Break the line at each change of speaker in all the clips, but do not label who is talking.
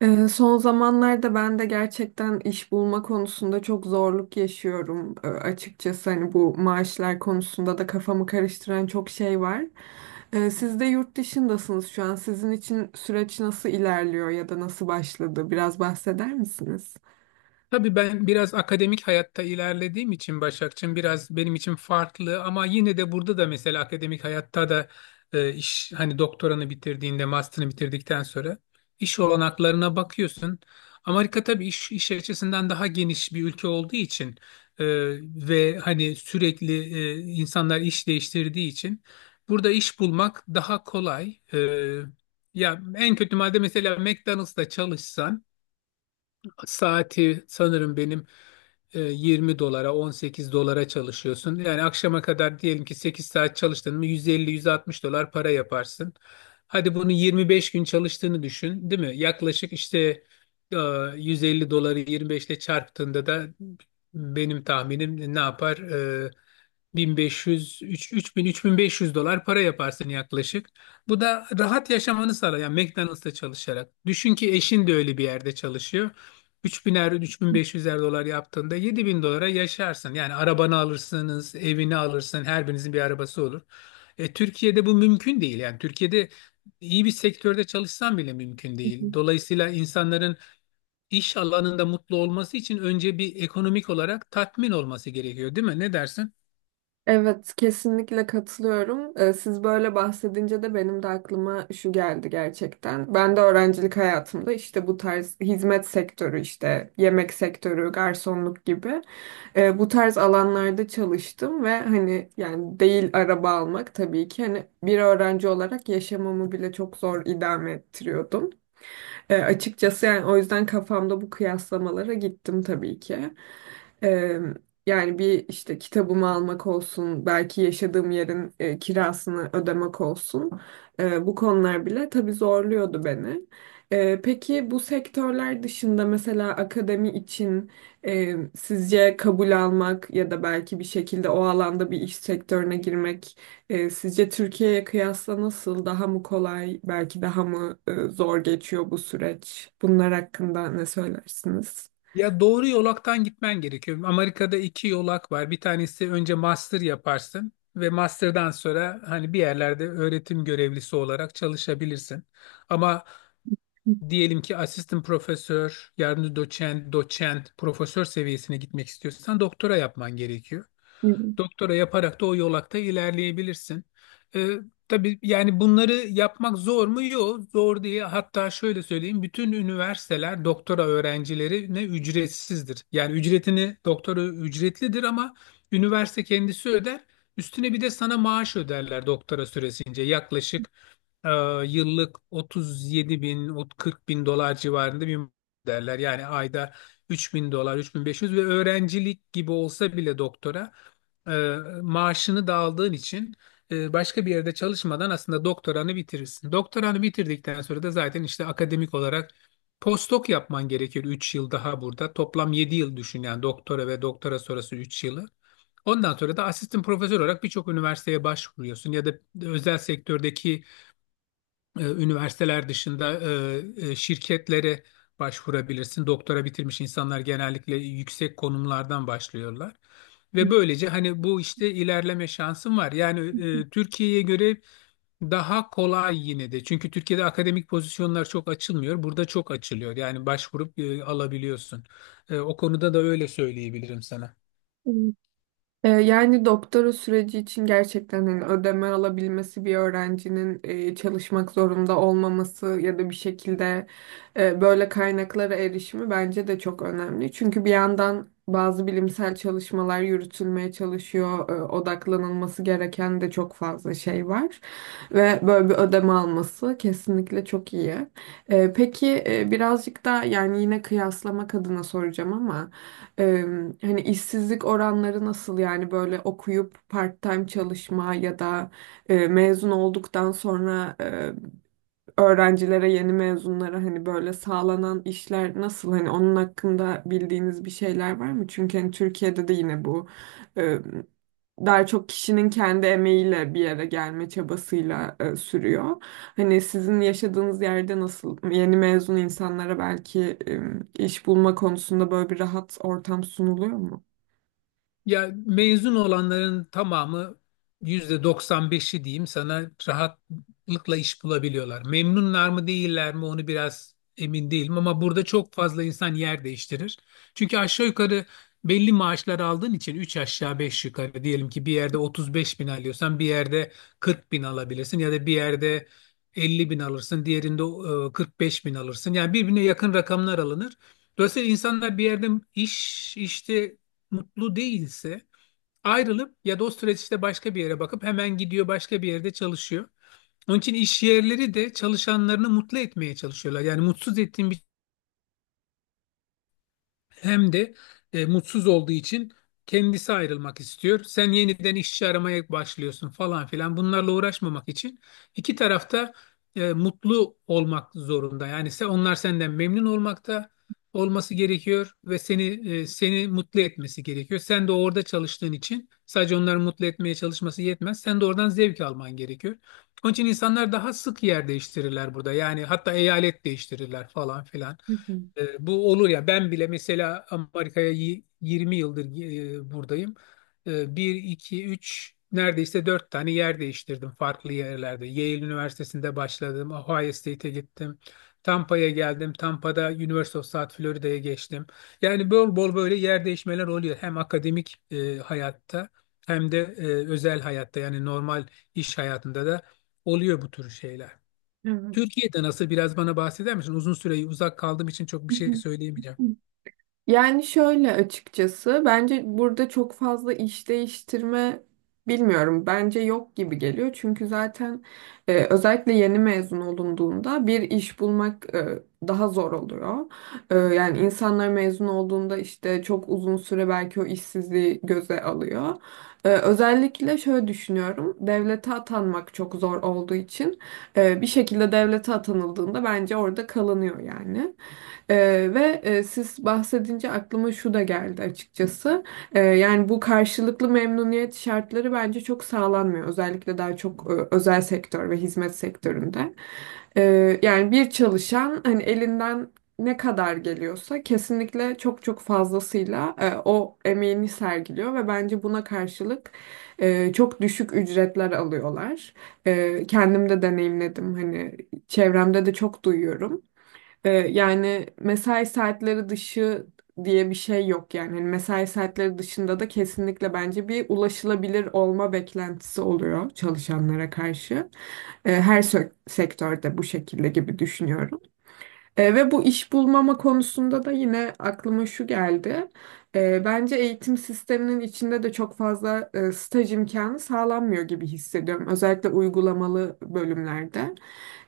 Son zamanlarda ben de gerçekten iş bulma konusunda çok zorluk yaşıyorum. Açıkçası hani bu maaşlar konusunda da kafamı karıştıran çok şey var. Siz de yurt dışındasınız şu an. Sizin için süreç nasıl ilerliyor ya da nasıl başladı? Biraz bahseder misiniz?
Tabii ben biraz akademik hayatta ilerlediğim için Başakçığım biraz benim için farklı, ama yine de burada da mesela akademik hayatta da iş hani doktoranı bitirdiğinde, master'ını bitirdikten sonra iş olanaklarına bakıyorsun. Amerika tabii iş açısından daha geniş bir ülke olduğu için e, ve hani sürekli insanlar iş değiştirdiği için burada iş bulmak daha kolay. Ya en kötü madde mesela McDonald's'ta çalışsan, saati sanırım benim 20 dolara, 18 dolara çalışıyorsun. Yani akşama kadar diyelim ki 8 saat çalıştın mı, 150-160 dolar para yaparsın. Hadi bunu 25 gün çalıştığını düşün, değil mi? Yaklaşık işte e, 150 doları 25 ile çarptığında da benim tahminim ne yapar? 1500, 3, 3000, 3500 dolar para yaparsın yaklaşık. Bu da rahat yaşamanı sağlar. Yani McDonald's'ta çalışarak. Düşün ki eşin de öyle bir yerde çalışıyor, 3000'er, 3500'er dolar yaptığında 7.000 dolara yaşarsın. Yani arabanı alırsınız, evini alırsın, her birinizin bir arabası olur. Türkiye'de bu mümkün değil. Yani Türkiye'de iyi bir sektörde çalışsan bile mümkün
Hı hı.
değil. Dolayısıyla insanların iş alanında mutlu olması için önce bir ekonomik olarak tatmin olması gerekiyor, değil mi? Ne dersin?
Evet, kesinlikle katılıyorum. Siz böyle bahsedince de benim de aklıma şu geldi gerçekten. Ben de öğrencilik hayatımda işte bu tarz hizmet sektörü işte yemek sektörü, garsonluk gibi bu tarz alanlarda çalıştım ve hani yani değil araba almak tabii ki hani bir öğrenci olarak yaşamamı bile çok zor idame ettiriyordum. Açıkçası yani o yüzden kafamda bu kıyaslamalara gittim tabii ki. Eee, Yani bir işte kitabımı almak olsun, belki yaşadığım yerin kirasını ödemek olsun. Bu konular bile tabii zorluyordu beni. Peki bu sektörler dışında mesela akademi için sizce kabul almak ya da belki bir şekilde o alanda bir iş sektörüne girmek sizce Türkiye'ye kıyasla nasıl daha mı kolay, belki daha mı zor geçiyor bu süreç? Bunlar hakkında ne söylersiniz?
Ya doğru yolaktan gitmen gerekiyor. Amerika'da iki yolak var. Bir tanesi, önce master yaparsın ve master'dan sonra hani bir yerlerde öğretim görevlisi olarak çalışabilirsin. Ama diyelim ki asistan profesör, yardımcı doçent, doçent, profesör seviyesine gitmek istiyorsan doktora yapman gerekiyor. Doktora yaparak da o yolakta ilerleyebilirsin. Ee, tabii yani bunları yapmak zor mu? Yok, zor değil. Hatta şöyle söyleyeyim, bütün üniversiteler doktora öğrencilerine ücretsizdir. Yani ücretini, doktora ücretlidir ama üniversite kendisi öder. Üstüne bir de sana maaş öderler doktora süresince. Yaklaşık e, yıllık 37 bin, 40 bin dolar civarında bir derler. Yani ayda 3 bin dolar, 3500 ve öğrencilik gibi olsa bile doktora e, maaşını da aldığın için başka bir yerde çalışmadan aslında doktoranı bitirirsin. Doktoranı bitirdikten sonra da zaten işte akademik olarak postdoc yapman gerekir 3 yıl daha burada. Toplam 7 yıl düşün, yani doktora ve doktora sonrası 3 yılı. Ondan sonra da asistan profesör olarak birçok üniversiteye başvuruyorsun, ya da özel sektördeki üniversiteler dışında şirketlere başvurabilirsin. Doktora bitirmiş insanlar genellikle yüksek konumlardan başlıyorlar. Ve böylece hani bu işte ilerleme şansın var. Yani Türkiye'ye göre daha kolay yine de. Çünkü Türkiye'de akademik pozisyonlar çok açılmıyor. Burada çok açılıyor. Yani başvurup alabiliyorsun. O konuda da öyle söyleyebilirim sana.
Yani doktora süreci için gerçekten hani ödeme alabilmesi bir öğrencinin çalışmak zorunda olmaması ya da bir şekilde böyle kaynaklara erişimi bence de çok önemli. Çünkü bir yandan bazı bilimsel çalışmalar yürütülmeye çalışıyor. Odaklanılması gereken de çok fazla şey var. Ve böyle bir ödeme alması kesinlikle çok iyi. Peki birazcık da yani yine kıyaslamak adına soracağım ama Eee, hani işsizlik oranları nasıl yani böyle okuyup part-time çalışma ya da mezun olduktan sonra öğrencilere, yeni mezunlara hani böyle sağlanan işler nasıl? Hani onun hakkında bildiğiniz bir şeyler var mı? Çünkü hani Türkiye'de de yine bu e, daha çok kişinin kendi emeğiyle bir yere gelme çabasıyla sürüyor. Hani sizin yaşadığınız yerde nasıl yeni mezun insanlara belki iş bulma konusunda böyle bir rahat ortam sunuluyor mu?
Ya mezun olanların tamamı, yüzde 95'i diyeyim sana, rahatlıkla iş bulabiliyorlar. Memnunlar mı değiller mi onu biraz emin değilim, ama burada çok fazla insan yer değiştirir. Çünkü aşağı yukarı belli maaşlar aldığın için, 3 aşağı 5 yukarı diyelim ki bir yerde 35 bin alıyorsan, bir yerde 40 bin alabilirsin, ya da bir yerde 50 bin alırsın, diğerinde 45 bin alırsın. Yani birbirine yakın rakamlar alınır. Dolayısıyla insanlar bir yerde iş işte mutlu değilse, ayrılıp ya da o süreçte başka bir yere bakıp hemen gidiyor, başka bir yerde çalışıyor. Onun için iş yerleri de çalışanlarını mutlu etmeye çalışıyorlar. Yani mutsuz ettiğin bir hem de mutsuz olduğu için kendisi ayrılmak istiyor. Sen yeniden işçi aramaya başlıyorsun falan filan. Bunlarla uğraşmamak için iki tarafta mutlu olmak zorunda. Yani sen, onlar senden memnun olmakta olması gerekiyor ve seni seni mutlu etmesi gerekiyor. Sen de orada çalıştığın için sadece onları mutlu etmeye çalışması yetmez. Sen de oradan zevk alman gerekiyor. Onun için insanlar daha sık yer değiştirirler burada. Yani hatta eyalet değiştirirler falan filan.
Hı hı.
Bu olur ya, ben bile mesela Amerika'ya 20 yıldır buradayım. E, 1, 2, 3, neredeyse 4 tane yer değiştirdim farklı yerlerde. Yale Üniversitesi'nde başladım. Ohio State'e gittim. Tampa'ya geldim. Tampa'da University of South Florida'ya geçtim. Yani bol bol böyle yer değişmeler oluyor. Hem akademik hayatta, hem de özel hayatta, yani normal iş hayatında da oluyor bu tür şeyler.
Evet.
Türkiye'de nasıl, biraz bana bahseder misin? Uzun süre uzak kaldığım için çok
Hı
bir şey
hı.
söyleyemeyeceğim.
Yani şöyle açıkçası bence burada çok fazla iş değiştirme bilmiyorum. Bence yok gibi geliyor. Çünkü zaten özellikle yeni mezun olunduğunda bir iş bulmak daha zor oluyor. Yani insanlar mezun olduğunda işte çok uzun süre belki o işsizliği göze alıyor. Özellikle şöyle düşünüyorum. Devlete atanmak çok zor olduğu için bir şekilde devlete atanıldığında bence orada kalınıyor yani. Ve siz bahsedince aklıma şu da geldi açıkçası. Yani bu karşılıklı memnuniyet şartları bence çok sağlanmıyor. Özellikle daha çok özel sektör ve hizmet sektöründe. Yani bir çalışan hani elinden ne kadar geliyorsa kesinlikle çok fazlasıyla o emeğini sergiliyor ve bence buna karşılık çok düşük ücretler alıyorlar. Kendim de deneyimledim hani çevremde de çok duyuyorum. Yani mesai saatleri dışı diye bir şey yok yani. Hani mesai saatleri dışında da kesinlikle bence bir ulaşılabilir olma beklentisi oluyor çalışanlara karşı. Her sektörde bu şekilde gibi düşünüyorum. Ve bu iş bulmama konusunda da yine aklıma şu geldi. Bence eğitim sisteminin içinde de çok fazla staj imkanı sağlanmıyor gibi hissediyorum. Özellikle uygulamalı bölümlerde.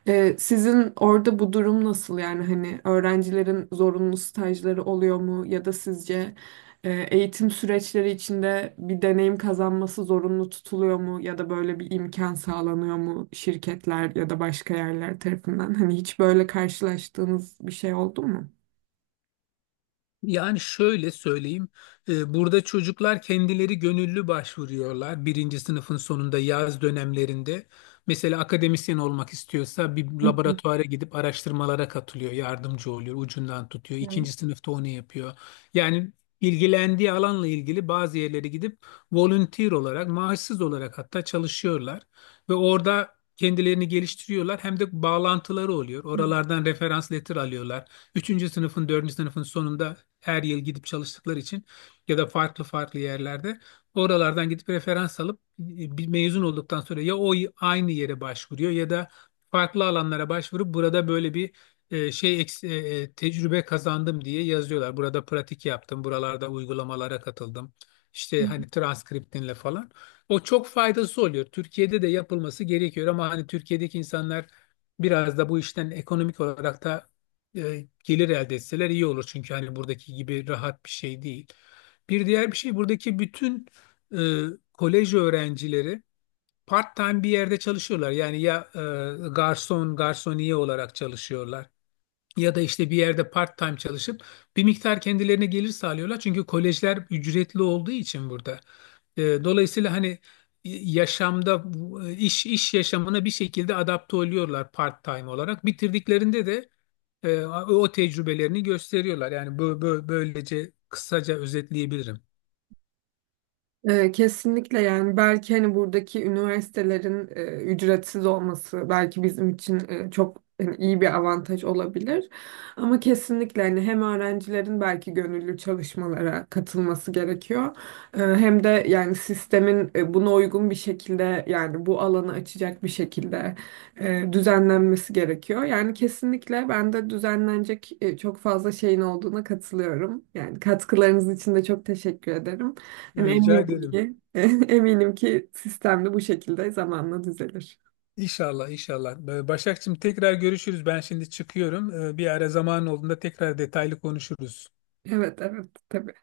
Sizin orada bu durum nasıl? Yani hani öğrencilerin zorunlu stajları oluyor mu? Ya da sizce eğitim süreçleri içinde bir deneyim kazanması zorunlu tutuluyor mu ya da böyle bir imkan sağlanıyor mu şirketler ya da başka yerler tarafından? Hani hiç böyle karşılaştığınız bir şey oldu mu?
Yani şöyle söyleyeyim, burada çocuklar kendileri gönüllü başvuruyorlar birinci sınıfın sonunda, yaz dönemlerinde. Mesela akademisyen olmak istiyorsa bir
Hı hı.
laboratuvara gidip araştırmalara katılıyor, yardımcı oluyor, ucundan tutuyor. İkinci sınıfta onu yapıyor. Yani ilgilendiği alanla ilgili bazı yerlere gidip volunteer olarak, maaşsız olarak hatta çalışıyorlar. Ve orada kendilerini geliştiriyorlar, hem de bağlantıları oluyor.
Evet.
Oralardan referans letter alıyorlar. Üçüncü sınıfın, dördüncü sınıfın sonunda her yıl gidip çalıştıkları için, ya da farklı farklı yerlerde, oralardan gidip referans alıp bir mezun olduktan sonra ya o aynı yere başvuruyor, ya da farklı alanlara başvurup burada böyle bir tecrübe kazandım diye yazıyorlar. Burada pratik yaptım, buralarda uygulamalara katıldım. İşte hani transkriptinle falan. O çok faydası oluyor. Türkiye'de de yapılması gerekiyor, ama hani Türkiye'deki insanlar biraz da bu işten ekonomik olarak da gelir elde etseler iyi olur. Çünkü hani buradaki gibi rahat bir şey değil. Bir diğer bir şey, buradaki bütün e, kolej öğrencileri part-time bir yerde çalışıyorlar. Yani ya garson, garsoniye olarak çalışıyorlar. Ya da işte bir yerde part-time çalışıp bir miktar kendilerine gelir sağlıyorlar. Çünkü kolejler ücretli olduğu için burada. Dolayısıyla hani yaşamda iş yaşamına bir şekilde adapte oluyorlar part-time olarak. Bitirdiklerinde de o tecrübelerini gösteriyorlar. Yani böylece kısaca özetleyebilirim.
Kesinlikle yani belki hani buradaki üniversitelerin ücretsiz olması belki bizim için çok hani iyi bir avantaj olabilir. Ama kesinlikle hani hem öğrencilerin belki gönüllü çalışmalara katılması gerekiyor. Hem de yani sistemin buna uygun bir şekilde yani bu alanı açacak bir şekilde düzenlenmesi gerekiyor. Yani kesinlikle ben de düzenlenecek çok fazla şeyin olduğuna katılıyorum. Yani katkılarınız için de çok teşekkür ederim. Yani
Rica ederim.
eminim ki sistemli bu şekilde zamanla düzelir.
İnşallah, inşallah. Başakçığım, tekrar görüşürüz. Ben şimdi çıkıyorum. Bir ara zaman olduğunda tekrar detaylı konuşuruz.
Evet, evet, tabii.